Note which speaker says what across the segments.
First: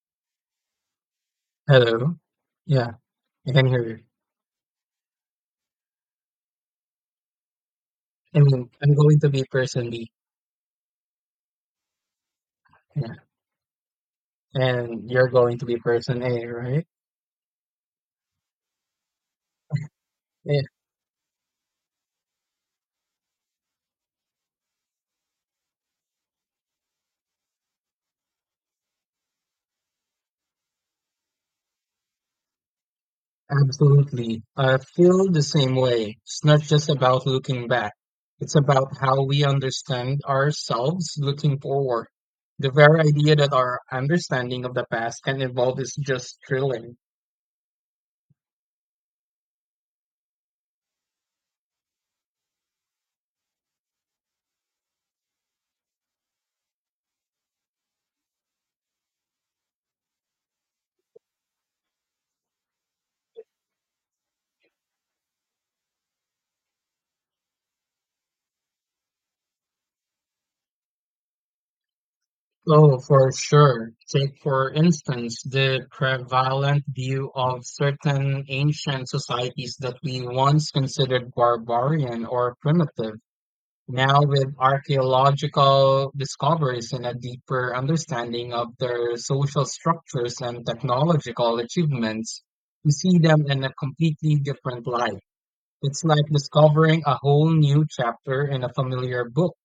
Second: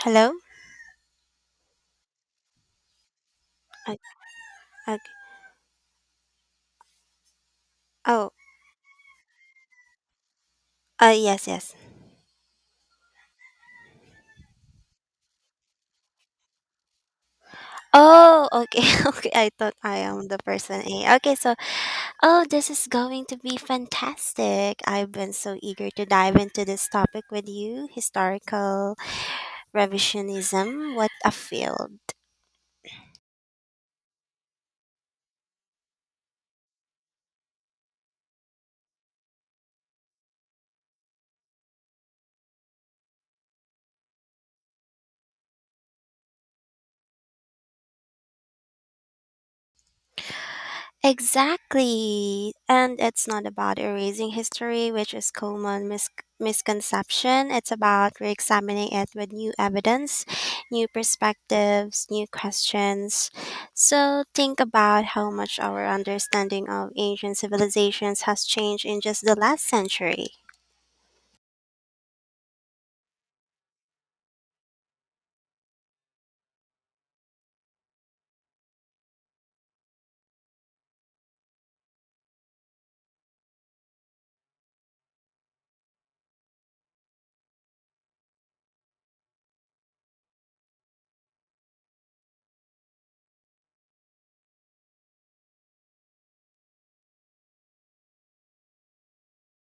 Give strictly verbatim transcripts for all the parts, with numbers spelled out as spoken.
Speaker 1: Hello?
Speaker 2: Hello. Yeah, I can hear
Speaker 1: Uh,
Speaker 2: you.
Speaker 1: okay. Oh,
Speaker 2: I mean, I'm going to be person B.
Speaker 1: uh, yes, yes.
Speaker 2: Yeah. And you're going to be person A, right?
Speaker 1: Oh, okay, okay. I thought I am the
Speaker 2: Yeah,
Speaker 1: person A. Okay, so, oh, this is going to be fantastic. I've been so eager to dive into this topic with you historical revisionism. What a field.
Speaker 2: absolutely. I feel the same way. It's not just about looking back. It's about how we understand ourselves looking forward. The very idea that our understanding of the past can evolve is just thrilling.
Speaker 1: Exactly. And it's not about erasing history, which is common mis- misconception. It's about re-examining it with new evidence, new perspectives, new questions. So think about how much our understanding of ancient civilizations has changed in just the last century.
Speaker 2: Oh, for sure. Take, for instance, the prevalent view of certain ancient societies that we once considered barbarian or primitive. Now, with archaeological discoveries and a deeper understanding of their social structures and technological achievements, we see them in a completely different light. It's like discovering a whole new chapter in a familiar book.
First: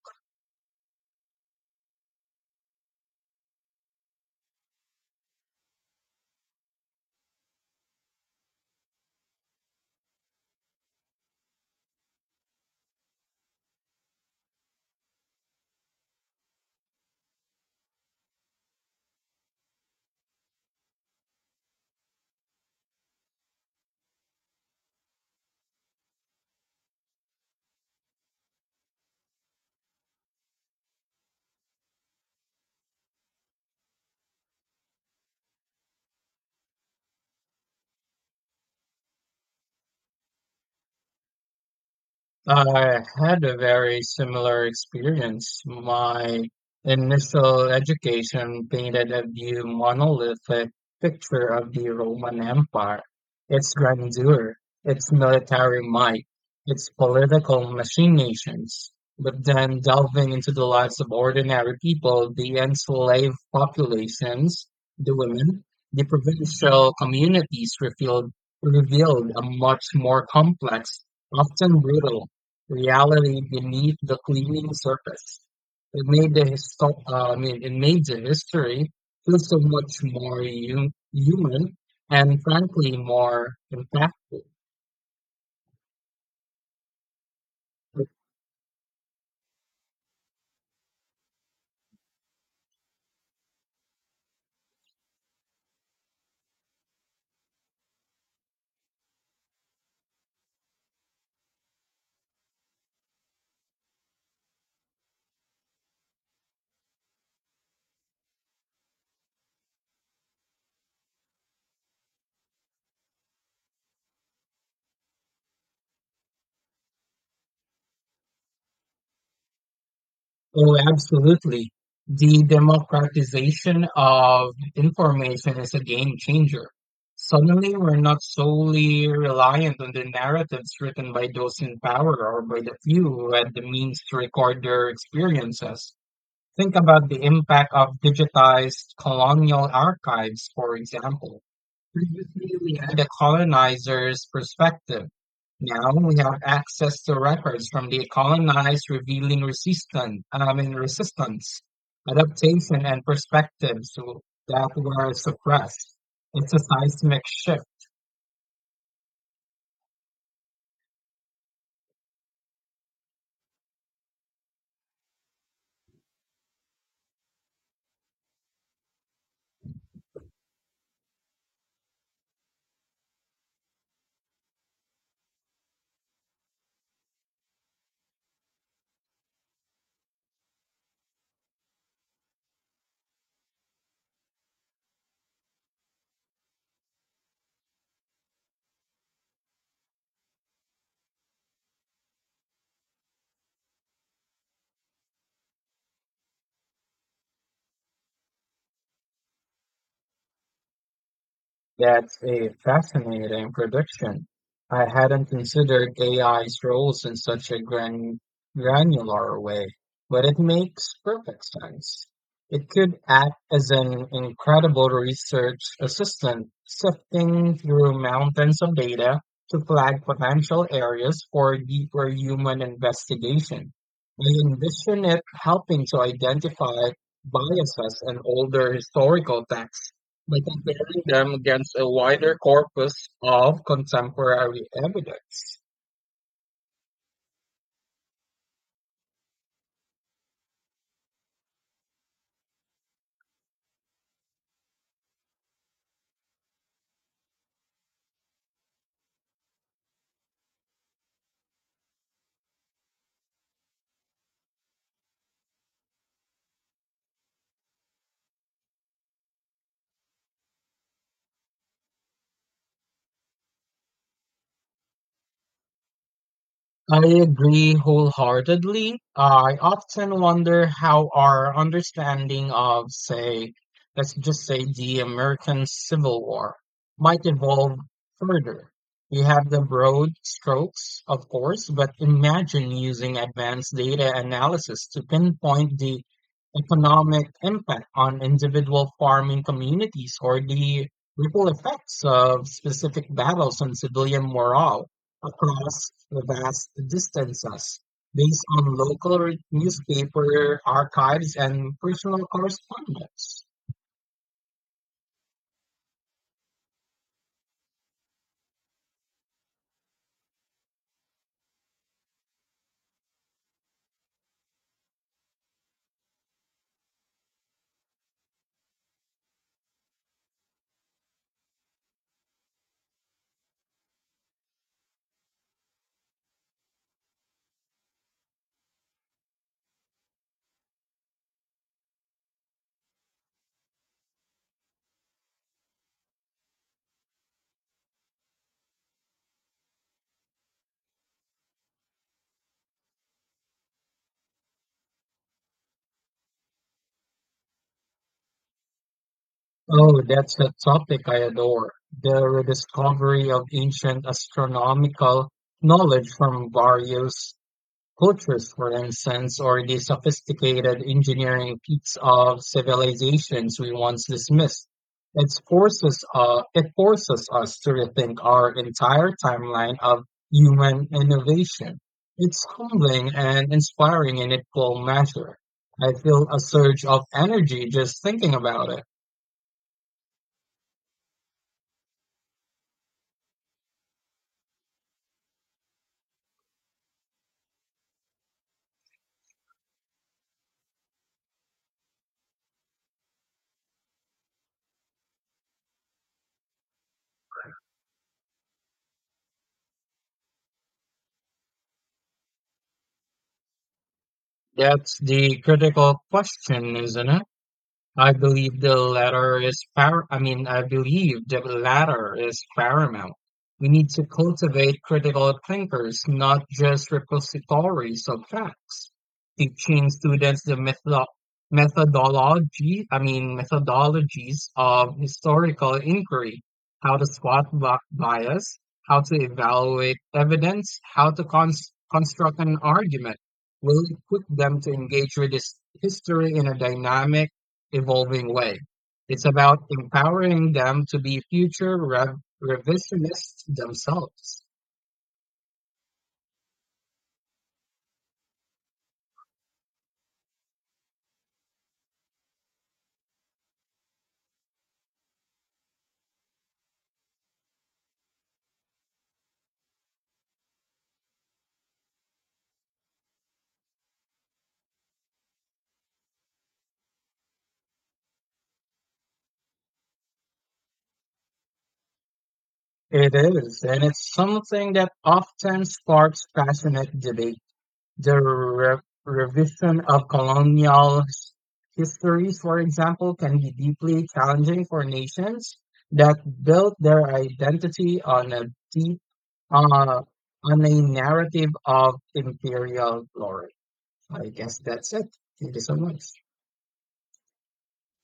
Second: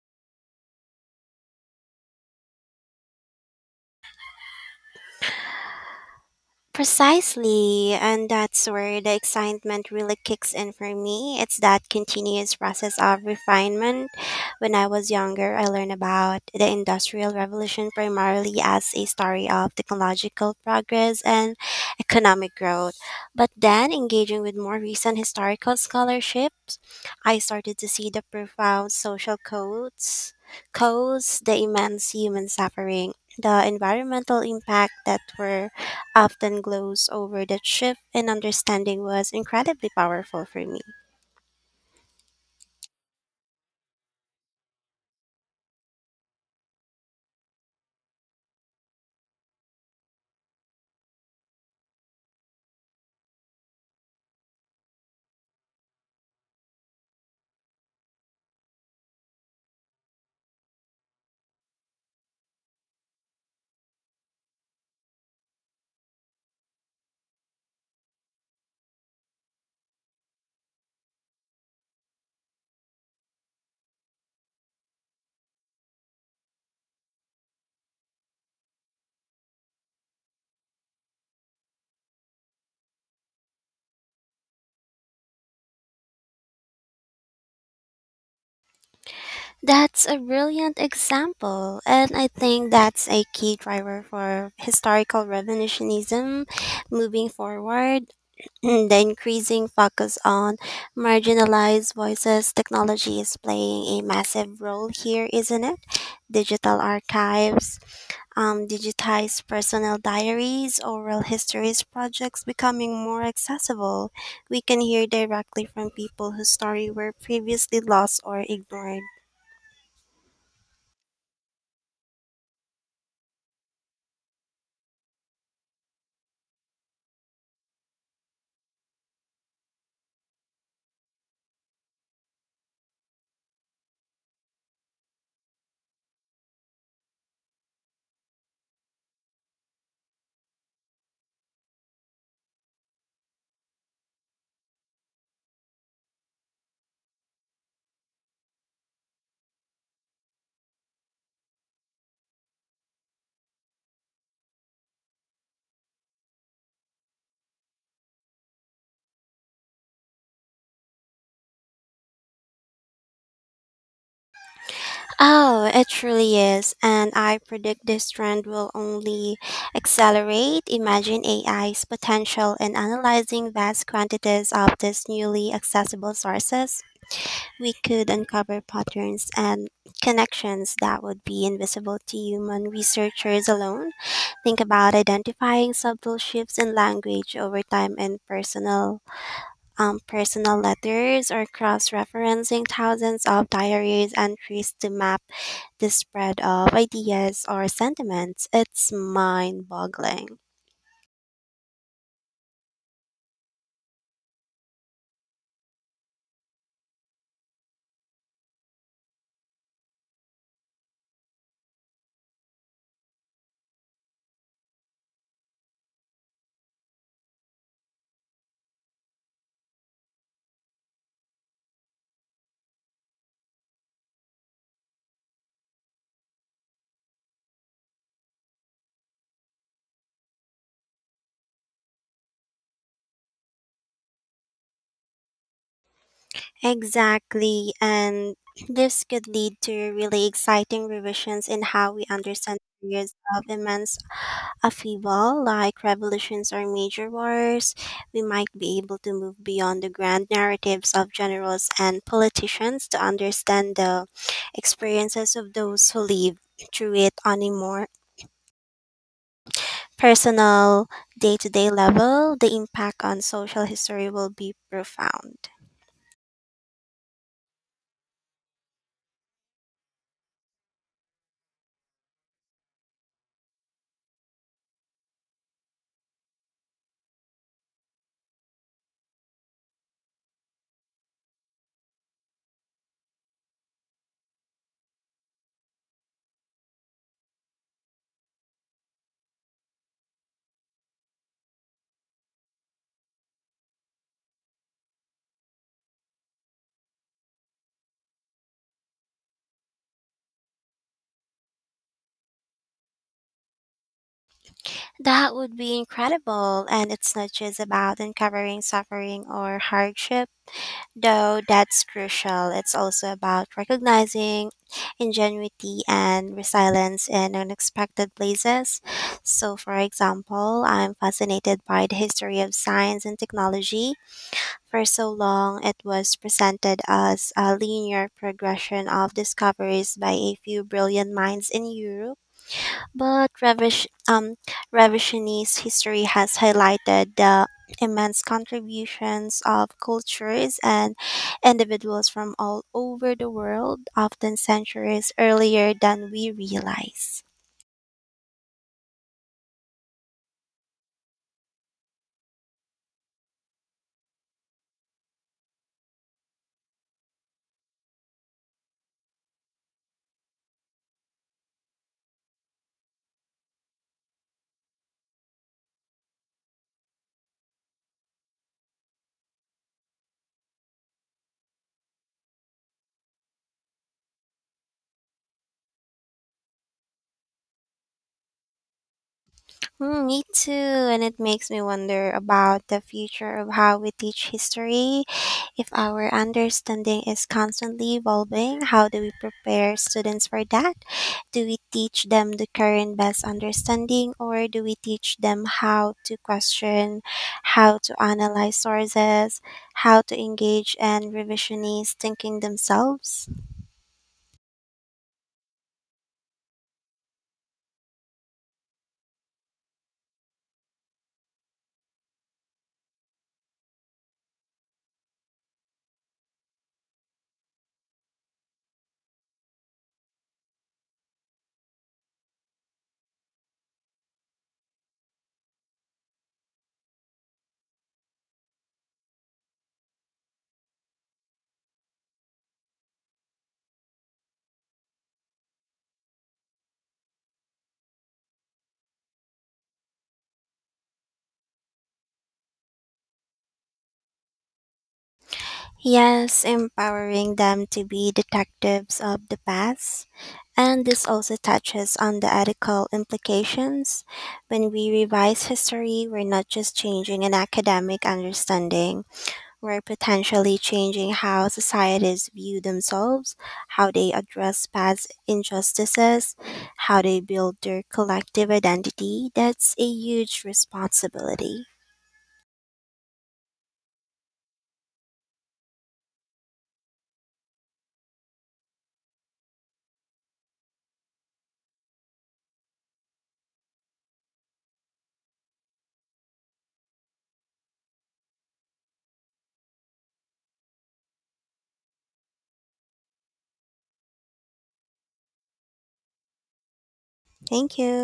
Speaker 1: Precisely, and that's where the excitement really kicks in for me. It's that continuous process of refinement. When I was younger, I learned about the Industrial Revolution primarily as a story of technological progress and economic growth. But then, engaging with more recent historical scholarships, I started to see the profound social codes, codes, the immense human suffering, the environmental impact that were often glows over that shift in understanding was incredibly powerful for me.
Speaker 2: I had a very similar experience. My initial education painted a view monolithic picture of the Roman Empire, its grandeur, its military might, its political machinations. But then delving into the lives of ordinary people, the enslaved populations, the women, the provincial communities revealed, revealed a much more complex, often brutal reality beneath the fleeting surface. It made the histo- uh, I mean, it made the history feel so much more hum- human and frankly more impactful.
Speaker 1: That's a brilliant example, and I think that's a key driver for historical revisionism moving forward. The increasing focus on marginalized voices, technology is playing a massive role here, isn't it? Digital archives, um, digitized personal diaries, oral histories projects becoming more accessible. We can hear directly from people whose story were previously lost or ignored.
Speaker 2: Oh, absolutely. The democratization of information is a game changer. Suddenly, we're not solely reliant on the narratives written by those in power or by the few who had the means to record their experiences. Think about the impact of digitized colonial archives, for example. Previously, we had a colonizer's perspective. Now we have access to records from the colonized revealing resistance, I mean resistance, adaptation, and perspectives that were suppressed. It's a seismic shift.
Speaker 1: Oh, it truly is. And I predict this trend will only accelerate. Imagine A I's potential in analyzing vast quantities of these newly accessible sources we could uncover patterns and connections that would be invisible to human researchers alone. Think about identifying subtle shifts in language over time in personal, um, personal letters, or cross-referencing thousands of diaries entries to map the spread of ideas or sentiments. It's mind-boggling.
Speaker 2: That's a fascinating prediction. I hadn't considered A I's roles in such a gran granular way, but it makes perfect sense. It could act as an incredible research assistant, sifting through mountains of data to flag potential areas for deeper human investigation. I envision it helping to identify biases in older historical texts by comparing them against a wider corpus of contemporary evidence.
Speaker 1: Exactly, and this could lead to really exciting revisions in how we understand periods of immense A upheaval, like revolutions or major wars, we might be able to move beyond the grand narratives of generals and politicians to understand the experiences of those who live through it on a more personal, day to day level. The impact on social history will be profound.
Speaker 2: I agree wholeheartedly. I often wonder how our understanding of, say, let's just say the American Civil War might evolve further. We have the broad strokes, of course, but imagine using advanced data analysis to pinpoint the economic impact on individual farming communities or the ripple effects of specific battles on civilian morale across the vast distances based on local re- newspaper archives and personal correspondence.
Speaker 1: That would be incredible, and it's not just about uncovering suffering or hardship though that's crucial. It's also about recognizing ingenuity and resilience in unexpected places. So, for example, I'm fascinated by the history of science and technology. For so long, it was presented as a linear progression of discoveries by a few brilliant minds in Europe but Revish, um, revisionist history has highlighted the immense contributions of cultures and individuals from all over the world, often centuries earlier than we realize.
Speaker 2: Oh, that's a topic I adore. The rediscovery of ancient astronomical knowledge from various cultures, for instance, or the sophisticated engineering feats of civilizations we once dismissed. It forces, uh, it forces us to rethink our entire timeline of human innovation. It's humbling and inspiring in equal measure. I feel a surge of energy just thinking about it.
Speaker 1: Mm, me too, and it makes me wonder about the future of how we teach history. If our understanding is constantly evolving, how do we prepare students for that? Do we teach them the current best understanding, or do we teach them how to question, how to analyze sources, how to engage and revisionist thinking themselves?
Speaker 2: That's the critical question, isn't it? I believe the latter is par- I mean, I believe the latter is paramount. We need to cultivate critical thinkers, not just repositories of facts. Teaching students the metho- methodology, I mean, methodologies of historical inquiry, how to spot bi- bias, how to evaluate evidence, how to cons- construct an argument, will equip them to engage with this history in a dynamic evolving way. It's about empowering them to be future rev revisionists themselves.
Speaker 1: Yes, empowering them to be detectives of the past. And this also touches on the ethical implications. When we revise history, we're not just changing an academic understanding, we're potentially changing how societies view themselves, how they address past injustices, how they build their collective identity. That's a huge responsibility.
Speaker 2: It is, and it's something that often sparks passionate debate. The re revision of colonial his- histories, for example, can be deeply challenging for nations that built their identity on a deep, uh, on a narrative of imperial glory. I guess that's it. Thank you so much.
Speaker 1: Thank you.